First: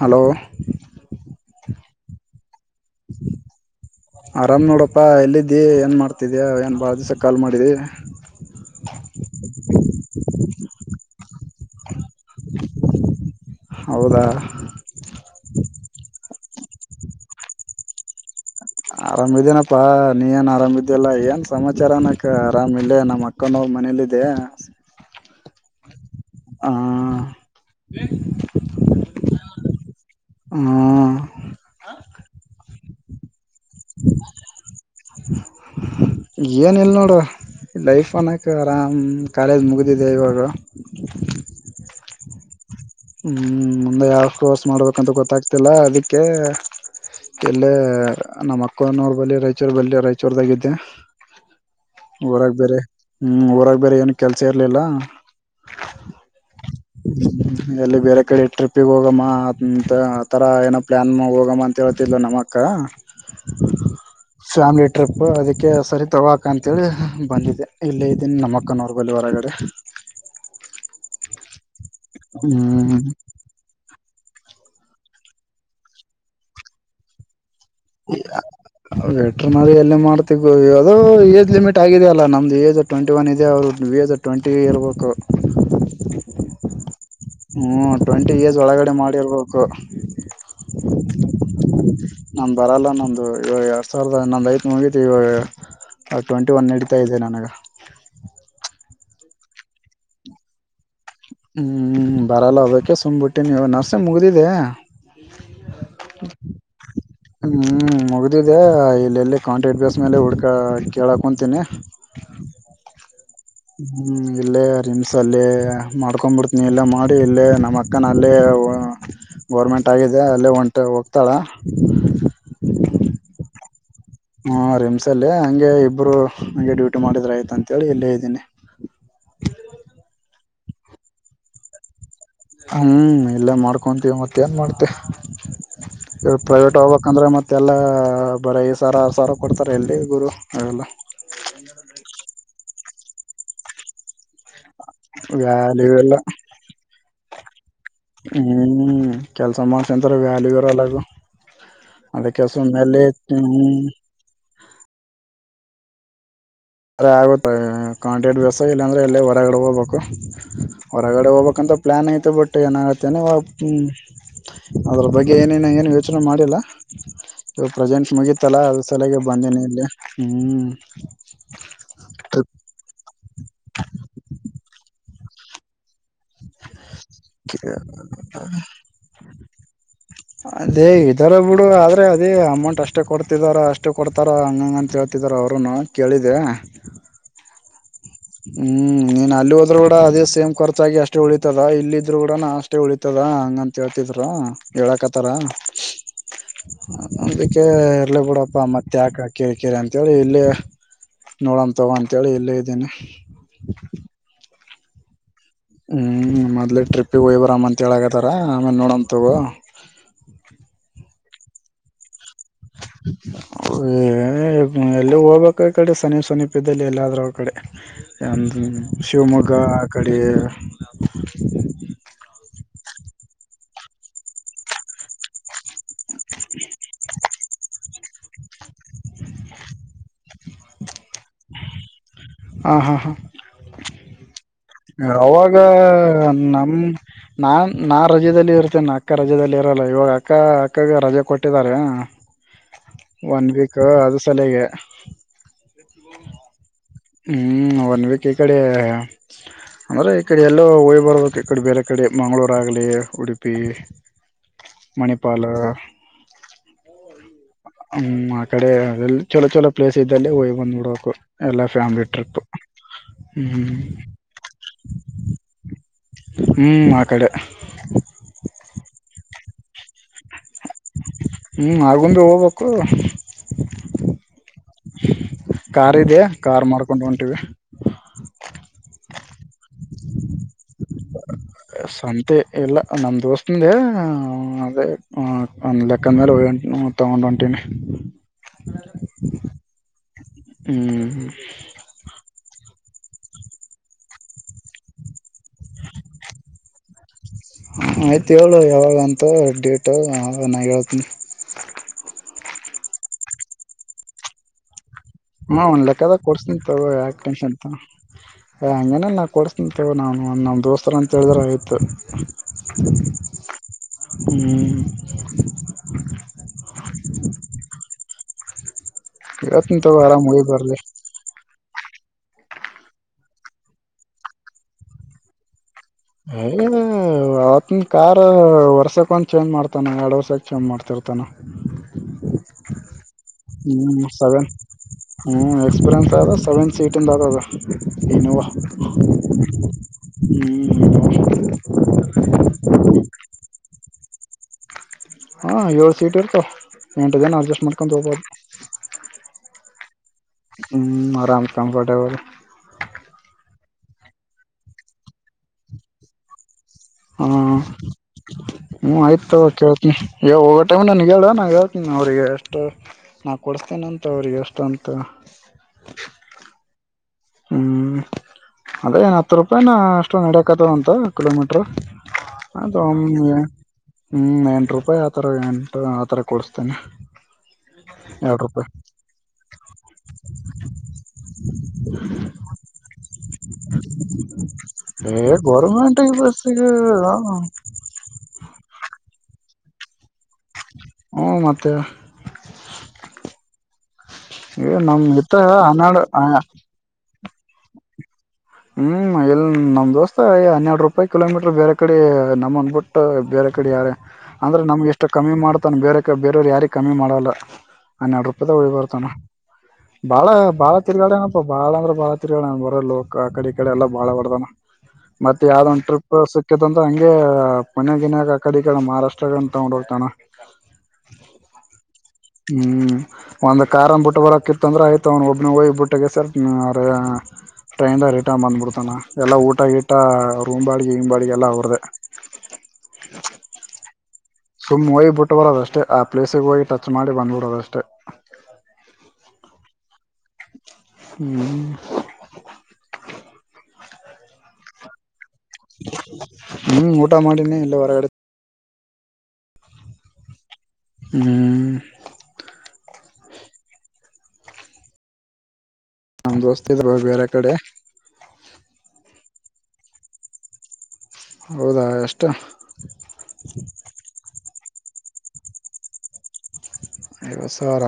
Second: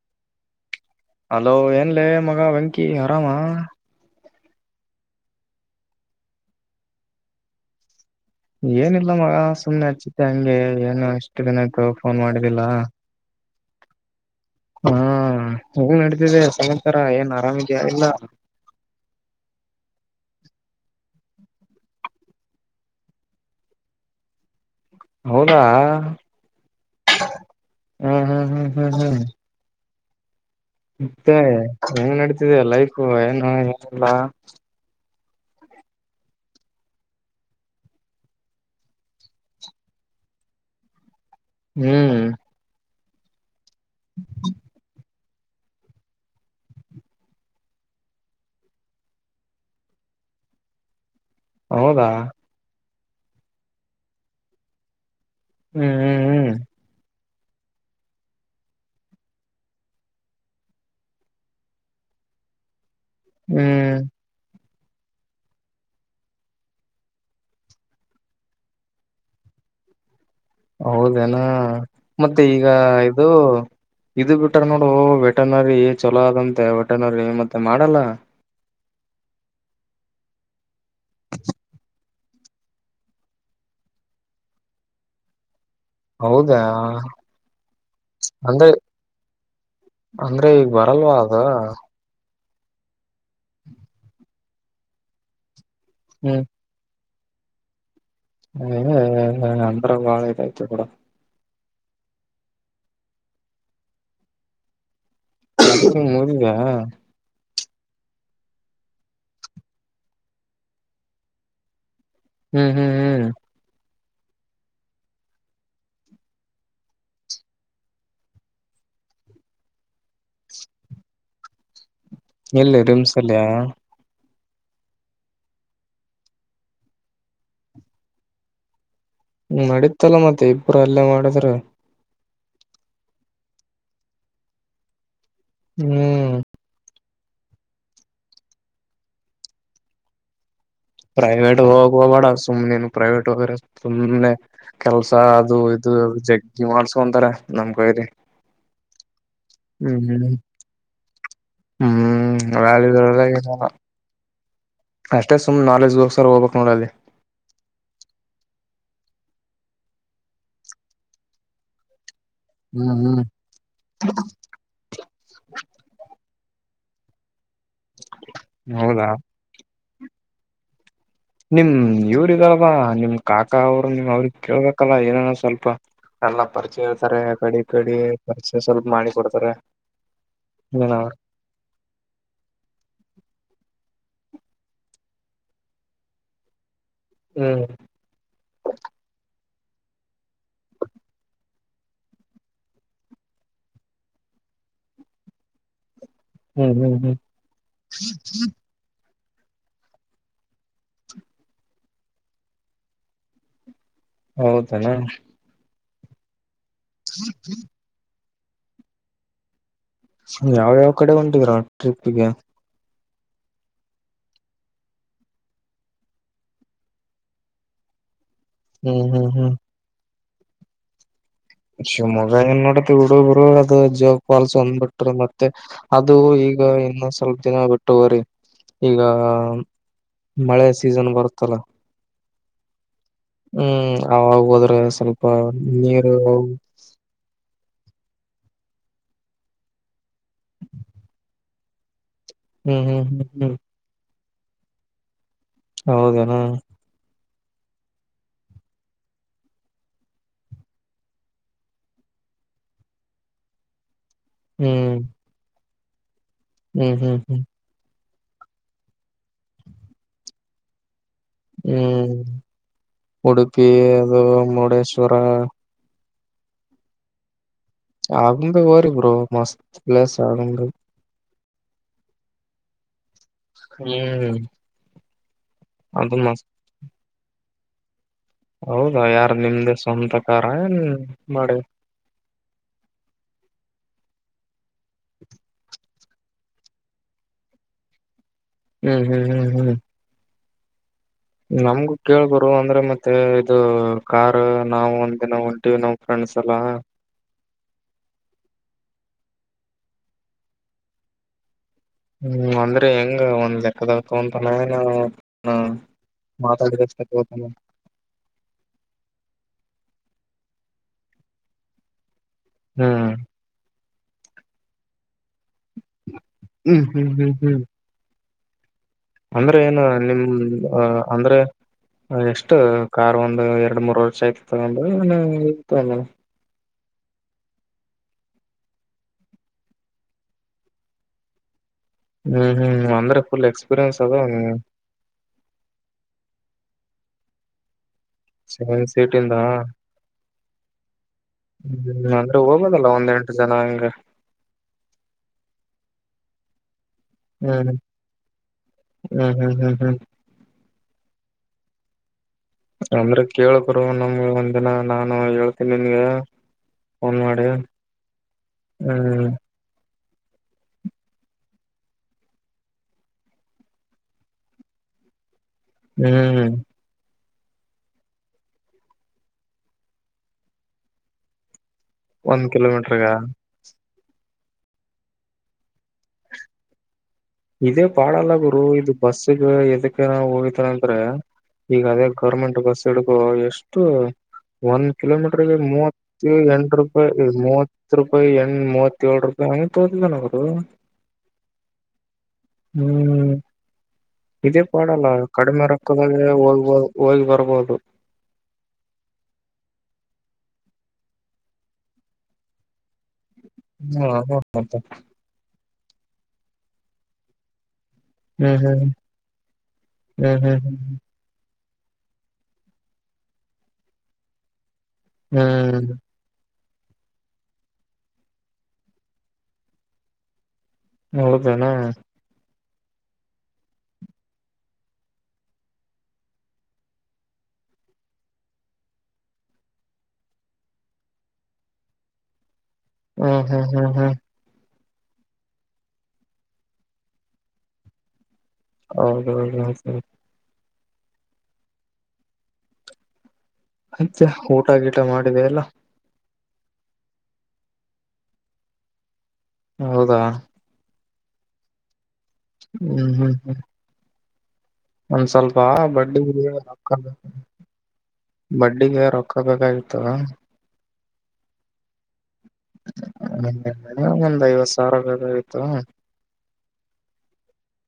Hello hello ಏನ್ಲ ಮಗ ವೆಂಕ ಆರಾಮಾ ಆರಾಮ್ ನೋಡಪ್ಪ ಎಲ್ಲಿದ್ದಿ ಏನು ಮಾಡ್ತಿದ್ದೀ ಏನು ಭಾಳ ದಿವಸಕ್ಕೆ ಕಾಲ್ ಮಾಡಿದ್ದಿ ಏನಿಲ್ಲ ಮಗ ಸುಮ್ಮನೆ ಹಚ್ಚಿತ್ತು ಹಂಗೆ ಏನು ಅಷ್ಟ ಎಷ್ಟ ದಿನ ಆಯ್ತು ಫೋನ್ ಮಾಡಿದ್ದಿಲ್ಲ ಹೌದಾ ಹ್ಮ ಹೆಂಗ ನಡತಿದೆ ಸಮಾಚಾರ ಏನ್ ಅರಮೈದಯ ಆರಾಮಿದೇನಪ್ಪಾ ನೀ ಏನ್ ಆರಾಮ ಇದಲ್ಲ ಏನ್ ಸಮಾಚಾರ ಅನಕ ಆರಾಮ ಇಲ್ಲೇ ನಮ್ಮ ಅಕ್ಕನ ಮನೇಲಿದೆ ಹೌದಾ ಆ ಹ್ಮ್ ಹ್ಮ್ ಹ್ಮ್ ಹ್ಮ್ ಹ್ಮ್ ಹ್ಮ ಮತ್ತೆ ಹೆಂಗ್ ನಡಿತಿದೆ ಲೈಫು ಏನು [unintelligible] ಏನಿಲ್ಲ್ ನೋಡು ಲೈಫ್ ಅನ್ನೋಕ ಆರಾಮ್ ಕಾಲೇಜ್ ಮುಗಿದಿದೆ ಇವಾಗ ಹ್ಮ್ ಹ್ಮ್ ಮುಂದೆ ಯಾವ ಕೋರ್ಸ್ ಮಾಡಬೇಕಂತ ಗೊತ್ ಗೊತ್ತಾಗ್ತಿಲ್ಲ ಅದಕ್ಕೆ ಎಲ್ಲೇ ನಮ್ಮ ಅಕ್ಕೋ ನೋಡ್ ಬಳಿ ರಾಯಚೂರ್ ಬಲ್ಲಿ ರಾಯಚೂರ್ದಾಗಿದ್ದೆ. ಹೌದಾ ಊರಾಗ್ ಬೇರೆ ಹ್ಮ್ ಊರಾಗ್ ಬೇರೆ ಏನು ಕೆಲ್ಸ ಇರ್ಲಿಲ್ಲ. ಹ್ಮ್ ಹ್ಮು ಹ್ಮು. ಎಲ್ಲಿ ಬೇರೆ ಕಡೆ ಟ್ರಿಪ್ಪಿಗ್ ಹೋಗಮ್ಮ ಅಂತ್ ಆತರ ಏನೋ ಪ್ಲಾನ್ ಮಾ ಹೋಗಮ್ಮ ಅಂತೇಳ್ತಿದ್ಳು ನಮ್ಮಕ್ಕ ಹ್ಮೂ. ಟ್ರಿಪ ಅದಕ್ಕೆ ಸರಿ ತಗೊ ಅಕ್ಕ ಅಂತ್ ತೇಳಿ ಬಂದಿದೆ ಇಲ್ಲೇ ಇದ್ದೀನ್ ನಮ್ ಅಕ್ ನವ್ರ್ ಬರ್ಲಿ ಹೊರಗಡೆ ಹೌದೆನಾ? ಮತ್ತೆ ಈಗಾ ಹ್ಮ್ ಇದು ಇದು ಬಿಟ್ರ ನೋಡು ವೆಟರ್ನರಿ ಚಲೋ ಅದಂತೆ ವೆಟರ್ನರಿ ಮತ್ [unintelligible] ಮಾಡಲ್ಲ. ವೆಟ್ರನರಿ ಎಲ್ ಮಾಡ್ತಿ ಗು ಯದೋ ಏಜ್ ಲಿಮಿಟ್ ಆಗಿದೆ ಅಲ್ಲ ನಮ್ದು ಏಜ್ ಟ್ವೆಂಟಿ ವನ್ ಇದೆ ಅವ್ರು ವಿಯೆಜ್ ಟ್ವೆಂಟಿ ಇರ್ಬೇಕು. ಹೌದಾ? ಹ್ಮೂ ಟ್ವೆಂಟಿ ಇಯರ್ಸ್ ಅಂದ್ರೆ ಒಳಗಡೆ ಮಾಡಿರ್ಬೇಕು. ಅಂದ್ರೆ ಈಗ ಬರಲ್ವಾ ಅದು ನಂದ್ ಬರಲ್ಲ ನಂದು ಇವಾಗ್ ಎರ್ಡ್ ಸಾವಿರದ ಅನ್ನೊಂದ್ ಐತಿ ಮುಗಿತ್ ಇವಾಗ. ಆ ಹ್ಮ್ ಟ್ವೆಂಟಿ ವನ್ ನಡಿತಾ ಇದೆನಾ ನಗ. [unintelligible] ಅಂದ್ರ ಬಾಳ ಇದಾಯ್ತ್ ಬಿಡ ಹ್ಮೂ ಬರಲ್ಲ ಅದಕ್ಕೆ ಸುಮ್ಬಿಟ್ಟಿನಿ ಇವಾಗ್ ನರ್ಸಿಂಗ್ ಮುಗ್ದಿದೆೆ [unintelligible] ಮತ್ತೆ [unintelligible] ಹ್ಮ್ ಮುಗ್ದಿದೆ ಇಲ್ಲೆಲ್ಲಿ ಕಾಂಟ್ರಾಕ್ಟ್ ಬೇಸ್ ಮೇಲೆ ಹುಡ್ಕ ಕೇಳಕೊಂತೀನಿ. ಹ್ಮ್ ಹ್ಮ್ ಹ್ ಹ್ ಇಲ್ಲೇ ರಿಮ್ಸಲ್ಲೇ ಮಾಡ್ಕೊಂಡ್ಬಿಡ್ತೀನಿ ಇಲ್ಲ ಮಾಡಿ ಇಲ್ಲೇ ನಮ್ಮ ಅಕ್ಕನಲ್ಲೇ ಗೌರ್ಮೆಂಟ್ ಆಗಿದೆ ಅಲ್ಲೇ ಹೊಂಟ ಹೋಗ್ತಾಳ. ಕಲ್ಯಾ ಹಾ ರಿಮ್ಸ ಅಲ್ಲಿ ಹಂಗೆ ಇಬ್ರು ನಂಗೆ ಡ್ಯೂಟಿ ಮಾಡಿದ್ರ ಆಯ್ತ ಅಂತೇಳಿ ಇಲ್ಲೇ ಇದ್ದೀನಿ. ಪರ್ ಎಲ್ಲ ಮಾಡಿದ್ರ ಹ್ಮ ಇಲ್ಲೇ ಮಾಡ್ಕೊಂತೀವಿ ಮತ್ತೇನ್ ಮಾಡ್ತಿ. ಹ್ಮ್ ಇದ್ ಪ್ರೈವೇಟ್ ಹೋಬ ಅಂದ್ರೆ ಮತ್ತೆಲ್ಲ ಬರೀ ಐದ್ ಸಾವ್ರ ಆರು ಸಾವಿರ ಕೊಡ್ತಾರೆ ಎಲ್ಲಿ ಗುರು. ಅವೆಲ್ಲ ಪ್ರೈವೇಟ್ಗ್ ಹೋಗಕ್ ಹೋಗ್ಬೇಡ ಸುಮ್ನೀನು. ಪ್ರೈವೇಟ್ ಹೊಗರೆ ಸುಮ್ನೆ ಕೆಲ್ಸ ಅದು ಇದು ವ್ಯಾಲ್ಯೂ ಇಲ್ಲ ಜಗ್ಗಿ ಮಾಡ್ಸ್ಕೊಂತಾರೆ ನಮ್ ಕೈಲಿ. ಹ್ಮ ಕೆಲಸ ಹ್ಮ್ ಮಾಡ್ಸಕಾಂತರ ಹ್ಮ್ ವಾಯ್ಡ್ ವಿರಾಲಗು ಹ್ಮ್ ಅದಕೆ ಸುಮ್ನೆ ವ್ಯಾಲ್ಯೂ ಎಲ್ಲಿ ಇರಲ್ಲ ಇರ್ತಿ [inaudible] ಏನಿಲ್ಲ ಹ್ಮ್ ಕೆ ಅಷ್ಟೇ ಸುಮ್ ನಾಲೆಜ್ ಗೋಸ್ಕರ ಹೋಗ್ಬೇಕು ಅ ಆಗುತ್ತ ಕಾಂಟ್ರಾಟ್ ಬೇಸ್ ಇಲ್ಲಾಂದ್ರೆ ಅಲ್ಲೇ ಹೊರಗಡೆ ಹೋಗ್ಬೇಕು ಹೊರಗಡೆ ಹೋಗ್ಬೇಕಂತ ಪ್ಲಾನ್ ಐತ್ ಬಟ್ ಹ್ಮ್ ಏನಾಗುತ್ತೆ ಹ್ಮ್ ಹ್ ಅದ್ರ ಬಗ್ಗೆ ಏನ ಏನ್ ಯೋಚನೆ ಮಾಡ್ ಡೆಲ್ಲಾ ಇ ಪ್ರೆಸೆಂಟ್ ಮುಗಿತಲ್ಲಾ ಅದು ಹೌದಾ ಸಲಗೆ ಬಂದೇನಿ ಇಲ್ಲಿ ಹ್ಮ್ ನಿಮ್ ಇವ್ರ ಇದಲ್ವಾ ನಿಮ್ ಕಾಕಾ ಅವರು ನಿಮ್ ಅವ್ರ ಕೇಳ್ಬೇಕಲ್ಲ ಏನನ ಸ್ ಸ್ವಲ್ಪ ಎಲ್ಲ ಪರಿಚಯ ಇರ್ತಾರೆ ಕಡಿ ಕಡಿ ಪರಿಚೆ ಸ್ವಲ್ಪ ಮಾಡಿ ಕೊಡ್ತಾರೆ ಅದೇ ಏನ ಇದರೆ ಬಿಡು ಆದ್ರೆ ಅದೇ ಅಮೌಂಟ್ ಅಷ್ಟೇ ಕೊಡ್ತಿದಾರ ಅಷ್ ಕೊಡ್ತಾರ ಹಂಗಂಗ ಅಂತ ಹೇಳ್ತಿದಾರ ಅವ್ರನು ಕೇಳಿದೆ. ಹ್ಮ್ ಹ್ಮ್ ನೀನ್ ಅಲ್ಲಿ ಹೋದ್ರು ಕೂಡ ಅದೇ ಸೇಮ್ ಖರ್ಚಗಿ ಅಷ್ಟೇ ಉಳಿತದ ಇಲ್ಲ ಇದ್ರು ಕೂಡ ನಾ ಅಷ್ಟೇ ಉಳಿತದ ಹಂಗಂತ ಹೇಳ್ತಿದರು ಹೇಳಕತಾರ ಹ್ಮ್ ಹ್ಮ್ ಹ್ಮ್ ಅದಕ್ಕೆ ಇರ್ಲಿ ಬಿೂಡಪ್ಪ ಮತ್ತೆ ಯಾಕಾ ಕೆರೆಕಿರೆ ಅಂತೇಳಿ ಇಲ್ಲೇ ನೋಡೋಂ ತಗೋ ಅಂತೇಳಿ ಇಲ್ಲೇ ಇದ್ದೀನಿ [inaudible] ಹೌದೆನು ಹ್ಮ್ ಮತ್ ಟ್ರಿಪ್ಗೆ ಹೋಗಿ ಬರಮ ಅಂತ ಹೇಳೆ ಥರ ಆಮೇಲೆ ನೋಡಮ್ ತಗೋ ಯಾವ್ಯಾವ ಕಡೆ ತೀರ ಟ್ರಿಪ್ಗೆ ಹೇ ಎಲ್ಲ ಹೋಗ್ಬೇಕ ಈ ಕಡೆ ಸಮೀಪ ಸಮೀಪದಲ್ಲಿ ಎಲ್ಲಾದ್ರೂ ಅವಕಡೆ ಹ್ಮ್ ಹ್ಮ್ ಹ್ಮ್ ಶಿವಮೊಗ್ಗ ಹ್ಮ್ ಆ ಕಡ್ ಯೆ ಶಿವಮೊಗ್ಗ [unintelligible] ತು ಬಿಡು ಗುರು ಅದು ಜೋಗ ಫಾಲ್ಸ್ ಹೊಂದ್ ಬಿಟ್ರಿ ಮತ್ ತ್ ಅದು ಈಗ ಇನ್ನು ಸ್ವಲ್ಪ ದಿನ ಬಿಟ್ಟುುರಿ ಈಗ ಮಳೆ ಸೀಸನ್ ಬರುತ್ತಲ್ಲ ಹ ಹಾ ಹಾ ಹ್ಮ್ ಅವಗೋದ್ರೆ ಅವಾಗ ಸ ನಮ್ ನಾನ್ ನಾ ರಜದಲ್ಲಿ ಇರ್ತೇನೆ ನ ಅಕ್ಕ ರಜ ಇರಲ್ಲ ಇವಾಗ ಅಕ್ಕ ಅಕ್ಕಗೆ ರಜೆ ಕೊಟ್ಟಿದ್ದಾರೆ ಹ್ಮ್ ಹ್ಮ್ ಹ್ಮ್ ಹ್ಮ್ ತಲೆಗೆ ಹೌದನಾ ಹ್ಮ್ ಒನ್ ವೀಕ್ ಈ ಕಡೆ ಅಂದ್ರೆ ಈ ಕಡೆ ಎಲ್ಲೋ ಹೊಯ್ ಬರ್ಬೇಕು ಈ ಕಡೆ ಬೇರೆ ಕಡೆ ಮಂಗ್ಳೂರ್ ಆಗ್ಲಿ ಉಡುಪಿ ಹ್ಮ್ ಮಣಿಪಾಲ ಹ್ಮ್ ಹ್ಮ್ ಹ್ಮ್ ಹ್ಮ್ ಆ ಕಡೆ ಅ ಚಲ ಚಲೋ ಪ್ಲೇಸ್ ಇದ್ದಲ್ಲಿ ಹೋಯ್ ಬಂದ್ ಬಿಡ್ಬೇಕು. ಎಲ್ಲಾ ಫ್ಯಾಮಿಲಿ ಹ್ಮ್ ಟ್ರಿಪ್ ಉಡುಪಿ ಹ್ಮ್ ಅದು ಮುರುಡೇಶ್ವರ ಹ್ಮ್ ಆ ಕಡೆ ಆಗುಂಬೆ ಹೋರಿ [unintelligible] ಪ್ಲಸ್ ಆಗಂಗ ಹ್ಮ್ ಆಗುಂಬಿ ಹೋಗ್ಬೇಕು ಹ್ಮ್ ಕಾರ್ ಅದು ಇದೆ ಮಸ್ತ್ ಕಾರ್ ಮಾಡ್ಕೊಂಡು ಹೊಂಟಿವಿ ಹೌದಾ ಯಾರು ನಿಮ್ದ ಸ್ವಂತಕಾರ ಏನ್ ಮಾಡಿ ಸಂತೆ ಇಲ್ಲ ನಮ್ಮ ದೋಸ್ತುಂದೇ ಆ ಅದೇ ಆ ಒಂದು ಲೆಕ್ಕ ಮೇಲೆ ಹೂ ತಗೊಂಡ್ ಹೊಂಟೀನಿ. ಹ್ಮ್ ಹ್ಮ್ ಹ್ಮ್ ಹ್ಮ್ ಹ್ಮ್ ನಮ್ಗು ಕೇಳಬರು ಅಂದ್ರೆ ಮತ್ತೆ ಮತ್ತ ಇದು ಕಾರ್ ನಾವು ನಾವು ಹೊಂಟೀವಿ ನಾವ್ ಫ್ರೆಂಡ್ಸ್ ಎಲ್ಲ ಹ ಆಯ್ತು ಹೇಳು ಯಾವಾಗಂತ ಡೇಟು ನಾ ಹೇಳ್ತೀನಿ ಹ್ಮ್ ಅಂದ್ರೆ ಹೆಂಗ ಒಂದ್ ಲೆಕ್ಕ್ದು ಅಂತನ ಏನ ಹ್ಮ ಒಂದ್ ಲೆಕ್ಕದಲ್ಲಿ ಕೊಡುಸ್ತೀನ್ ತಗೋ ಯಾಕ್ ತಗೋತಾನ ಟೆನ್ಶನ್ ಹಾ ಹಂಗೇನಿಲ್ಲ ನಾ ಕೊಡುಸ್ತೀನಿ. ಅಯ್ಯೊ ನಾನು ನಮ್ಮ ದೋಸ್ತರ ಅಂತೇಳಿದ್ರೆ ಆಯ್ತು ಹ್ಮ್ ಹ್ಮ್ [inaudible] ಹ್ಮ್ ಹ್ಮ್ ಹ್ಮ್ ಹ್ಮ್ ಅಂದ್ರೆ ಹೇಳ್ತಿನ್ ಏನು ತಗೋ ನಿಮ್ ಆರಾಮ್ ಹೋಗಿ ಬರ್ಲಿ ಅ ಅಂದ್ರೆ ಆ ಎಷ್ಟು ಕಾರ್ ಒಂದು ಎರಡ್ ಮೂರ್ ವರ್ಷ ಆಯ್ತು ತಗೊಂಡು ಆ ತಗೋಳ ಇಯ್ ಅವತ್ತಿನ ಕಾರ್ ವರ್ಷಕ್ಕೆ ಒಂದು ಚೇಂಜ್ ಮಾಡ್ತಾನ ಎರಡು ವರ್ಷಕ್ಕೆ ಚೇಂಜ್ ಮಾಡ್ತಿರ್ತಾನ ಹ್ಮ್ ಹ್ಮ್ ಅಂದ್ರ ಹ್ಮ್ ಸವೆನ್ ಹ್ಮ್ ಎಕ್ಸ್ಪೀರಿಯನ್ಸ್ ಆದ್ರೆ ಸವೆನ್ ಸೀಟ್ ಹಿಂದಾದದ ಸೆವೆನ್ ಸೀಟ ಇಂದ, ಹ್ಮ್ ಹ್ಮ ಅಂದ್ರೆ ಹೋಗೋದಲ್ಲ ಒಂದೆಂಟು ಜನ ಹಂಗ. ಹಾ, ಏಳು ಸೀಟ ಇರುತ್ತೆ. ಎಂಟ ಜನ ಅಡ್ಜಸ್ಟ್ ಹ್ಮ್ ಮಾಡ್ಕೊಂಡು ಹೋಗಬೋದು ಹ್ಮ್ ಹ್ಮ್ ಹ್ಮ್ ಹ್ಮ್ ಹ್ಮ್ ಆರಾಮ ಕಂಫರ್ಟಬಲ್. ಅಂದ್ರೆ, ಕೇಳೋ ಗುರು ನಮಗ ಒಂದ ದಿನ ನಾನು ಹೇಳ್ತೀನಿ ನಿನಗೆ. ಹಾ ಹ್ಮ ಆಯ್ತ ಹ್ಮ್ ತಗೋ ಕೇಳ್ತೀನಿ. ಹೋಗೋ ಟೈಮ್ ನನಗೆ ಹೇಳು ನಾ ಹೇಳ್ತೀನಿ ಅವ್ರಿಗೆ ಎಷ್ಟು ನಾ ಕೊಡುಸ್ತೀನಿ ಅಂತ ಅವ್ರಿಗೆ, ಎಷ್ಟ ಅಂತ. ಹ್ಮ್ ಹ್ಮ್, ಅದೇ ಹತ್ತು ರೂಪಾಯಿನ ಅಷ್ಟೊ ನಡಕತವ ಅಂತ ಕಿಲೋಮೀಟರ್ ಒಂದ್ ಹಾದು ಕಿಲೋಮೀಟರ್ಗ ಹ್ಮ್, ಎಂಟ ರೂಪಾಯಿ ಆತರ ಎಂಟು ಆತರ ಕೊಡಸ್ತೇನ ಇದೇ, ಪಾಡಲ್ಲ ಗುರು ಇದು ಬಸ್ಸಗೆ ಎದಕ್ಕೆ ನ ಹೋಗಿದ್ರಂದ್ರೆ ಅಂದ್ರೆ ಈಗ ಅದೇ ಗೌರ್ಮೆಂಟ್ ಬಸ್ ಹಿಡ್ಕೋ ಎಷ್ಟು ಒಂದ ಕಿಲೋ ಏ ಮೀಟರ್ಗೆ ಗೌರ್ಮೆಂಟ್ ಮೂವತ್ತ ಬಸ್ಸಿಗೆ ಎಂಟ ರೂಪಾಯಿ ಮೂವತ್ತು ರೂಪಾಯಿ ಎಂ ಮೂವತ್ತುಏಳು ರೂಪಾಯಿ. [unintelligible] ಹ್ಮ ಮತ್ತೆ ಹ್ಮ್ ಇದೇ, ಏ ನಮ್ ಪಾಡಲ್ಲ ಇತ್ತ ಕಡಿಮೆ ಹನ್ನೆರಡು ರೊಕ್ಕದಾಗ ಹೋಗ್ ಬರ್ ಹೋಗ್ ಭರ್ ಬರ್ಬೋದು ಹ್ಮ್, ಎಲ್ಲಿ ನಮ್ ದೋಸ್ತ ಹನ್ನೆರಡು ರೂಪಾಯಿ ಕಿಲೋಮೀಟರ್ ಬೇರೆ ಕಡೆ ನಮ್ಮನ್ ಬಿಟ್ಟು ಬೇರೆ ಕಡೆ ಯಾರ ಹ್ಮ ಅಂದ್ರೆ ಮತ್ತ ನಮಗೆ ಇಷ್ಟು ಕಮ್ಮಿ ಮಾಡ ತಾನ ಬೇರೆ ಬೇರೆಯವರು ಯಾರಿಗೆ ಕಮ್ಮಿ ಮಾಡಲ್ಲ. ಹನ್ನೆರಡು ರೂಪಾಯಿದಾಗ ಹ್ಮ್ ಹೋಗಿ ಹ್ಮ್ ಬರ್ತಾನೆ, ಬಾಳ ಹ್ಮ್ ಹ್ಮ್ ಬಾಳ ಹ್ಮ್ ತಿರುಗಾಡಿ ಏನಪ್ಪಾ. ಬಾಳಂದ್ರ ಬಾಳ ತಿರುಗ್ಯಾಡಾನಾ ಬರೆ ಲೋ ಆ ಕಡೆ ಈ ಕಡೆ ಎಲ್ಲಾ ಬಾಳ ಹೊಡ್ದಾನ. ಮತ್ತ ಯಾವ್ದ ಒಂದ ಹ್ಮ್ ಟ್ರಿಪ್ ಸಿ ಸಿಕಿತಂದ್ರ ಹಂಗೆ ಮನ್ಯಾಗ ಗಿನ್ಯಾಗ ಅಕಾಡಿ ಈಕಡೆ ಮಹಾರಾಷ್ಟ್ರಗಂತ ತಗೊಂಡ್ ಹೋಗ್ತಾನ. ಹೌದೇನಾ. ಹ್ಮ್, ಒಂದ್ ಕಾರನ್ನ ಬಿಟ್ಟ ಬರಕಿತ್ತಂದ್ರೆ ಆಯ್ತು, ಅವನ ಒಬ್ನ ಹೋಗಿಬ ಬಿಟ್ಟಗೆ ಸರ್ ಟ್ರೈನ್ ರಿಟರ್ನ್ ಬಂದ್ಬಿಡ್ತಾನ ಎಲ್ಲಾ ಊಟ ಗೀಟ ರೂಮ್ ಬಾಡಿಗೆ ಗೀಮ್ ಬಾಡಿಗೆ ಎಲ್ಲ ಅವರದೇ. ಹ್ಮ್ ಹ್ಮ್ ಹ್ಮ್ ಹ್ಮ್ ಸುಮ್ಮ್, ಹೋಗಿ ಬಿಟ್ಟು ಬರೋದಷ್ಟೇ ಆ ಪ್ಲೇಸಿಗೆ ಹೋಗಿ ಟಚ್ ಮಾಡಿ ಬಂದ್ಬಿಡೋದಷ್ಟೇ. ಹೌದಹೌದಹೌದು ಹ್ಮ್ ಆಯ್ತಾ, ಊಟ ಗಿಟ ಮಾಡ ಮಾಡಿದ್ಯಾ ಇಲ್ಲ ಹ್ಮ್, ಊಟ ಮಾಡಿನೇ ಇಲ್ಲ ಹೊರಗಡೇ ಹೌದಾ ಹ್ಮ್. ಹ್ಮ್ ಹ್ಮ್ ಒಂದ್ ಸ್ವಲ್ ಪ ಬಟ್ ನಮ್ ದೋಸ್ತ ಇದ್ರು ಬೇರೆ ಕಡೆ [unintelligible] ಬಡ್ಡಿಗೆ ರೊಕ್ಕ ಬೇಕಾಗಿರ್ತದ. ಹೌದಾ ಎಷ್ [unintelligible] ಒಂದ್ ಐವತ್ ಸಾವ್ರ ಬೇಕಾಗಿತ್ತಾ? ಐವತ್ ಸಾವ್ರ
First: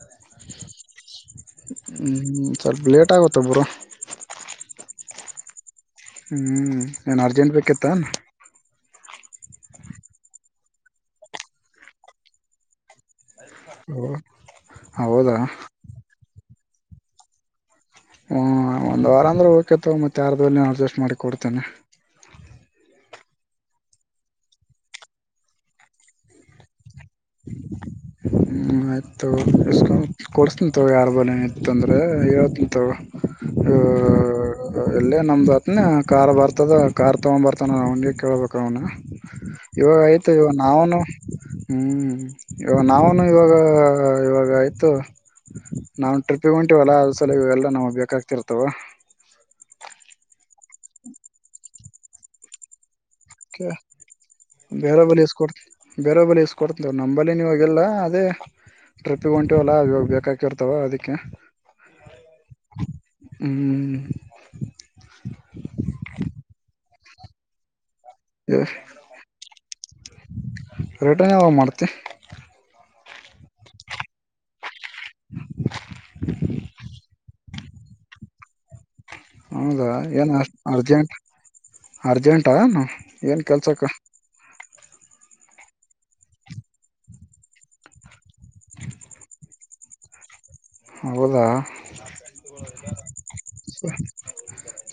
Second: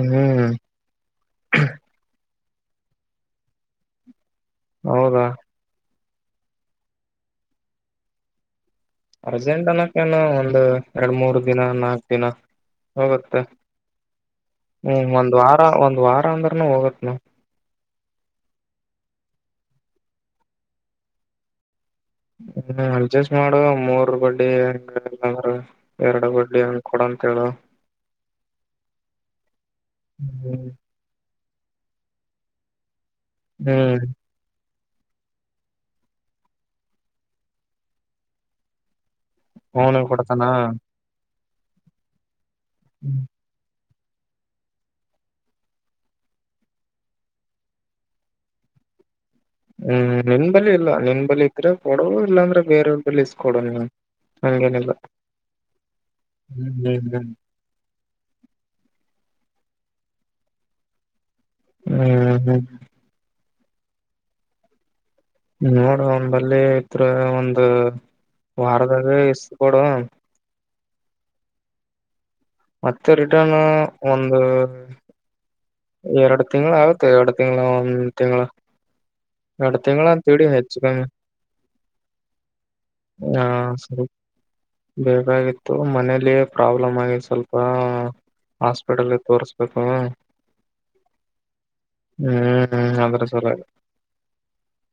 ಹ್ಮ್ ಹ್ಮು ಸ್ವಲ್ಪ್ ಲೇಟ್ ಆಗುತ್ತೆ ಬ್ರೊ. ಹೌದಾ? ಹ್ಮೂ ಏನ್ ಅರ್ಜೆಂಟ್ ಬೇಕತ್ತ? ಅರ್ಜೆಂಟ್ ಅನ್ನದ್ ಕಿನ ಒಂದ್ ಎರಡ್ ಮೂರ್ ದಿನ ನಾಕ್ ದಿನ ಹೋಗುತ್ತೆ. ಹ್ಮ್ ಒಂದ್ ಹೌದಾ ವಾರ ಒಂದ್ ವಾರ ಅಂದ್ [unintelligible] ಹೋಗತ್ನ. ಹೂ ಒಂದ್ ವಾರ ಅಂದ್ರೆ ಓಕೆ ತಗೊ ಮತ್ ಯಾರತ್ರುನು ಅಡ್ಜಸ್ಟ್ ಮಾಡಿ ಕೊಡ್ತೇನೆ. ಹ್ಮು ಅಡ್ಜಸ್ಟ್ ಮಾಡುವ ಮೂರ್ ಬಡ್ಡಿ ಯಂಗ ಇಲ್ಲ ಅಂದ್ರ ಎರ್ಡ್ ಬಡ್ಡಿ ಹಂಗ್ ಹ್ಮು ಆಯ್ತ್ ತಗೊ ಇಸ್ಕ ಬಂದ್ ಹ್ಮ್ ಕೊಡ್ಸ್ತೀನ್ ತಗೊ ಯಾರ್ [unintelligible] ತಂದ್ರೆ ಹೇಳ್ತಿನ್ ತಗೋ. ಹಾಆ. ಹ್ಮ್ ಇಲ್ಲೇ ನಮ್ದ್ ಹತ್ನ್ಯಾ ಕಾರ್ ಬರ್ತದ ಕಾರ್ ತಗೊಂಬರ್ತಾನ ಅವಾಗ್ ಅಂಗೆ ಕೇಳ್ಬೇಕ್ ಅವ್ನ ಅವನು ಇವಾಗ್ ಐತೆ ಕೊಡ್ತಾನ ಇವಾಗ್ ನಾವುನೂ ಹ್ಮು. ಹ್ಮ್ ಯೋ ನಾವೂನು ಇವಾಗ ಆ ಇವಾಗಾಯ್ತು ನಾವು ಟ್ರಿಪ್ಪಿಗೆ ಹೊಂಟಿವಲ್ಲ ಅದ್ರ್ ಸಲುವಾಗಿ ಇವೆಲ್ಲ ನಮ್ಗ್ ಬೇಕಾಗ್ತಿರ್ತದಲ್ಲ. ಹ್ಮ್ ನಿಮ್ ಅಲ್ಲಿ ಇಲ್ಲಾ ನಿನ್ ಬಲಿ ಇದ್ರ? ಕೊಡು ಇಲ್ಲ ಅಂದ್ರೆ ಬೇರೆ ಅವ್ರ್ ಕ್ಯಾ ಬೇರು ಬಲಿ ಇಸ್ಕೊಡ್ತಿನ್ ಬೇರ ಬಲಿ ಇಸ್ಕೊಡ್ತಿವ್ ಹ್ಮ್ ಹ್ಮ್ ಹ್ಮ್ ನಂಬಲ್ಲಿ ನೀವಾಗಲ್ಲ ಅದೇ ಟ್ರಿಪ್ ಗ್ ಹೋಂಟಿವಲ್ಲಾ ಅವ್ ಇವಾಗ ಬೇಕಾಕಿರ್ತಾವ ಅದಕ್ಕೆ ಊ ಹ್ಮ್ ಹ್ಮ್ ನೋಡ ಒನ್ ಬಲ್ಲಿ ಇತ್ರ ಒಂದು ವಾರದಾಗ ಇಸ್ಕೊಡು. ರಿಟರ್ನ್ ಯಾವಾಗ ಮಾಡ್ತಿ? ಮತ್ತೆ ರಿಟರ್ನ್ ಒಂದು ಎರ್ಡ ತಿಂಗ್ಳ ಆಗುತ್ತೆ ಎರ್ಡ ತಿಂಗ್ಳ ಒಂದ್ ತಿಂಗ್ಳ ಎರ್ಡ ಹೌದಾ ತಿಂಗ್ಳ ಏನ್ ಅಂತಡಿ ಹೆಚ್ಚು ಕಮ್ಮಿ ಅರ್ಜೆಂಟ್ ಅರ್ಜೆಂಟಾ ಏನ್ ಹಾ ಕೆಲ್ಸಕ್ಕ ಸರಿ ಬೇಕಾಗಿತ್ತು ಮನೇಲಿ ಪ್ರಾಬ್ಲಮ್ ಆಗಿ ಸ್ವಲ್ಪ ಹಾಸ್ಪಿಟಲ್ಗೆ ತೋರ್ಸ್ಬೇಕು ಹೌದಾ ಹ್ಮ್ ಅದ್ರ ಸಲುವಾಗಿ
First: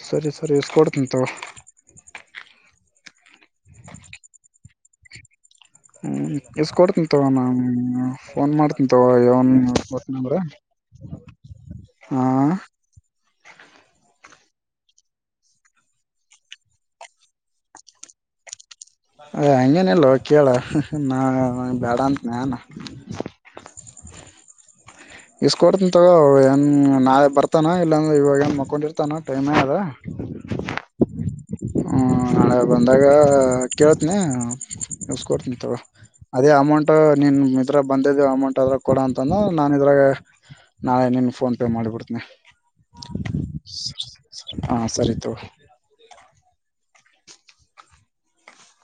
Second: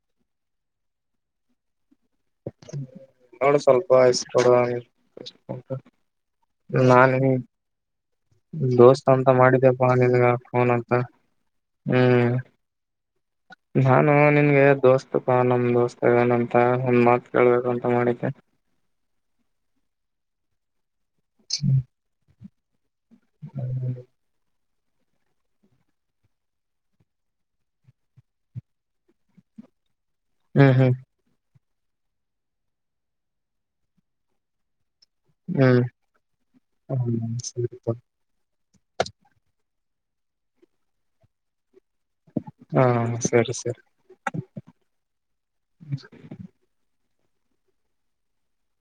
ಸರಿ ಸರಿ ಇಸ್ ಕೊಡ್ತಿನ್ ತೊಗೊ ಹ್ಮ ನೋಡ ಸ್ವಲ್ಪ ಇಷ್ಟ ಕೊಡುವ ಇಸ್ ಕೋಡ್ ಹ್ಮ್ ಇಸ್ ಕೊಡ್ತಿನ್ ತೊಗೊ ನನ್ ಫೋನ್ ಮಾಡ್ತಿನ್ ದೋಸ್ತ್ ತೊಗೊ ಅಂತ ಯನ್ ಮಾಡಿದೆಪ್ಪಾ ನಿನ್ಗ ನಂಬ್ರ ಫೋನ್ ಅಂತ ಹ್ಮ್ ಹ ನಾನು ನಿನ್ಗೆ ದೋಸ್ತಪ ನಮ್ ದೋಸ್ತ ಅದನಂತ ಒಂದ್ ಮಾತ್ ಕೇಳ್ಬೇಕು ಅಂತ ಮಾಡಿದ್ದೆ ಹ ಹಂಗೇನಿಲ್ಲೋ ಕೇಳ ನಾ ಬೇಡ ಅಂತ ನಾನ ಹ್ಮ ಇಸ್ಕಡ್ತನ್ ತಗ ಏನು ನಾಳೆ ಬರ್ತಾನ ಇಲ್ಲಾಂದ್ರೆ ಇವಾಗ ಏನು ಮಕ್ಕೊಂಡಿರ್ತಾನ ಟೈಮೇ ಅದ ಹ್ಮ್ ಹ್ಮ್ ಹ್ಮ ನಾಳೆ ಬಂದಾಗ ಕೇಳ್ತನಿ ಇಸ್ ಕೊಡ್ತಿನ್ ತೊಗೊ ಹ್ಮ್ ಅದೇ ಅಮೌಂಟ್ ಹ್ಮ್ ನಿನ್ ಸರಿ ಇದಗ್ ತಗೋ. ಬಂದಿದ್ದ ಅಮೌಂಟ್ ಆದ್ರ ಕೊಡ ಅಂತ ನಾನೆ ಇದ್ರಾಗ ನಾಳೆನೀನ್ ಫೋನ್ ಪೇ ಮಾಡಿಬಿಡ್ ಹಾ ಸರಿ ಸರಿ ಹಾ ಸರಿ ತೊಗೊ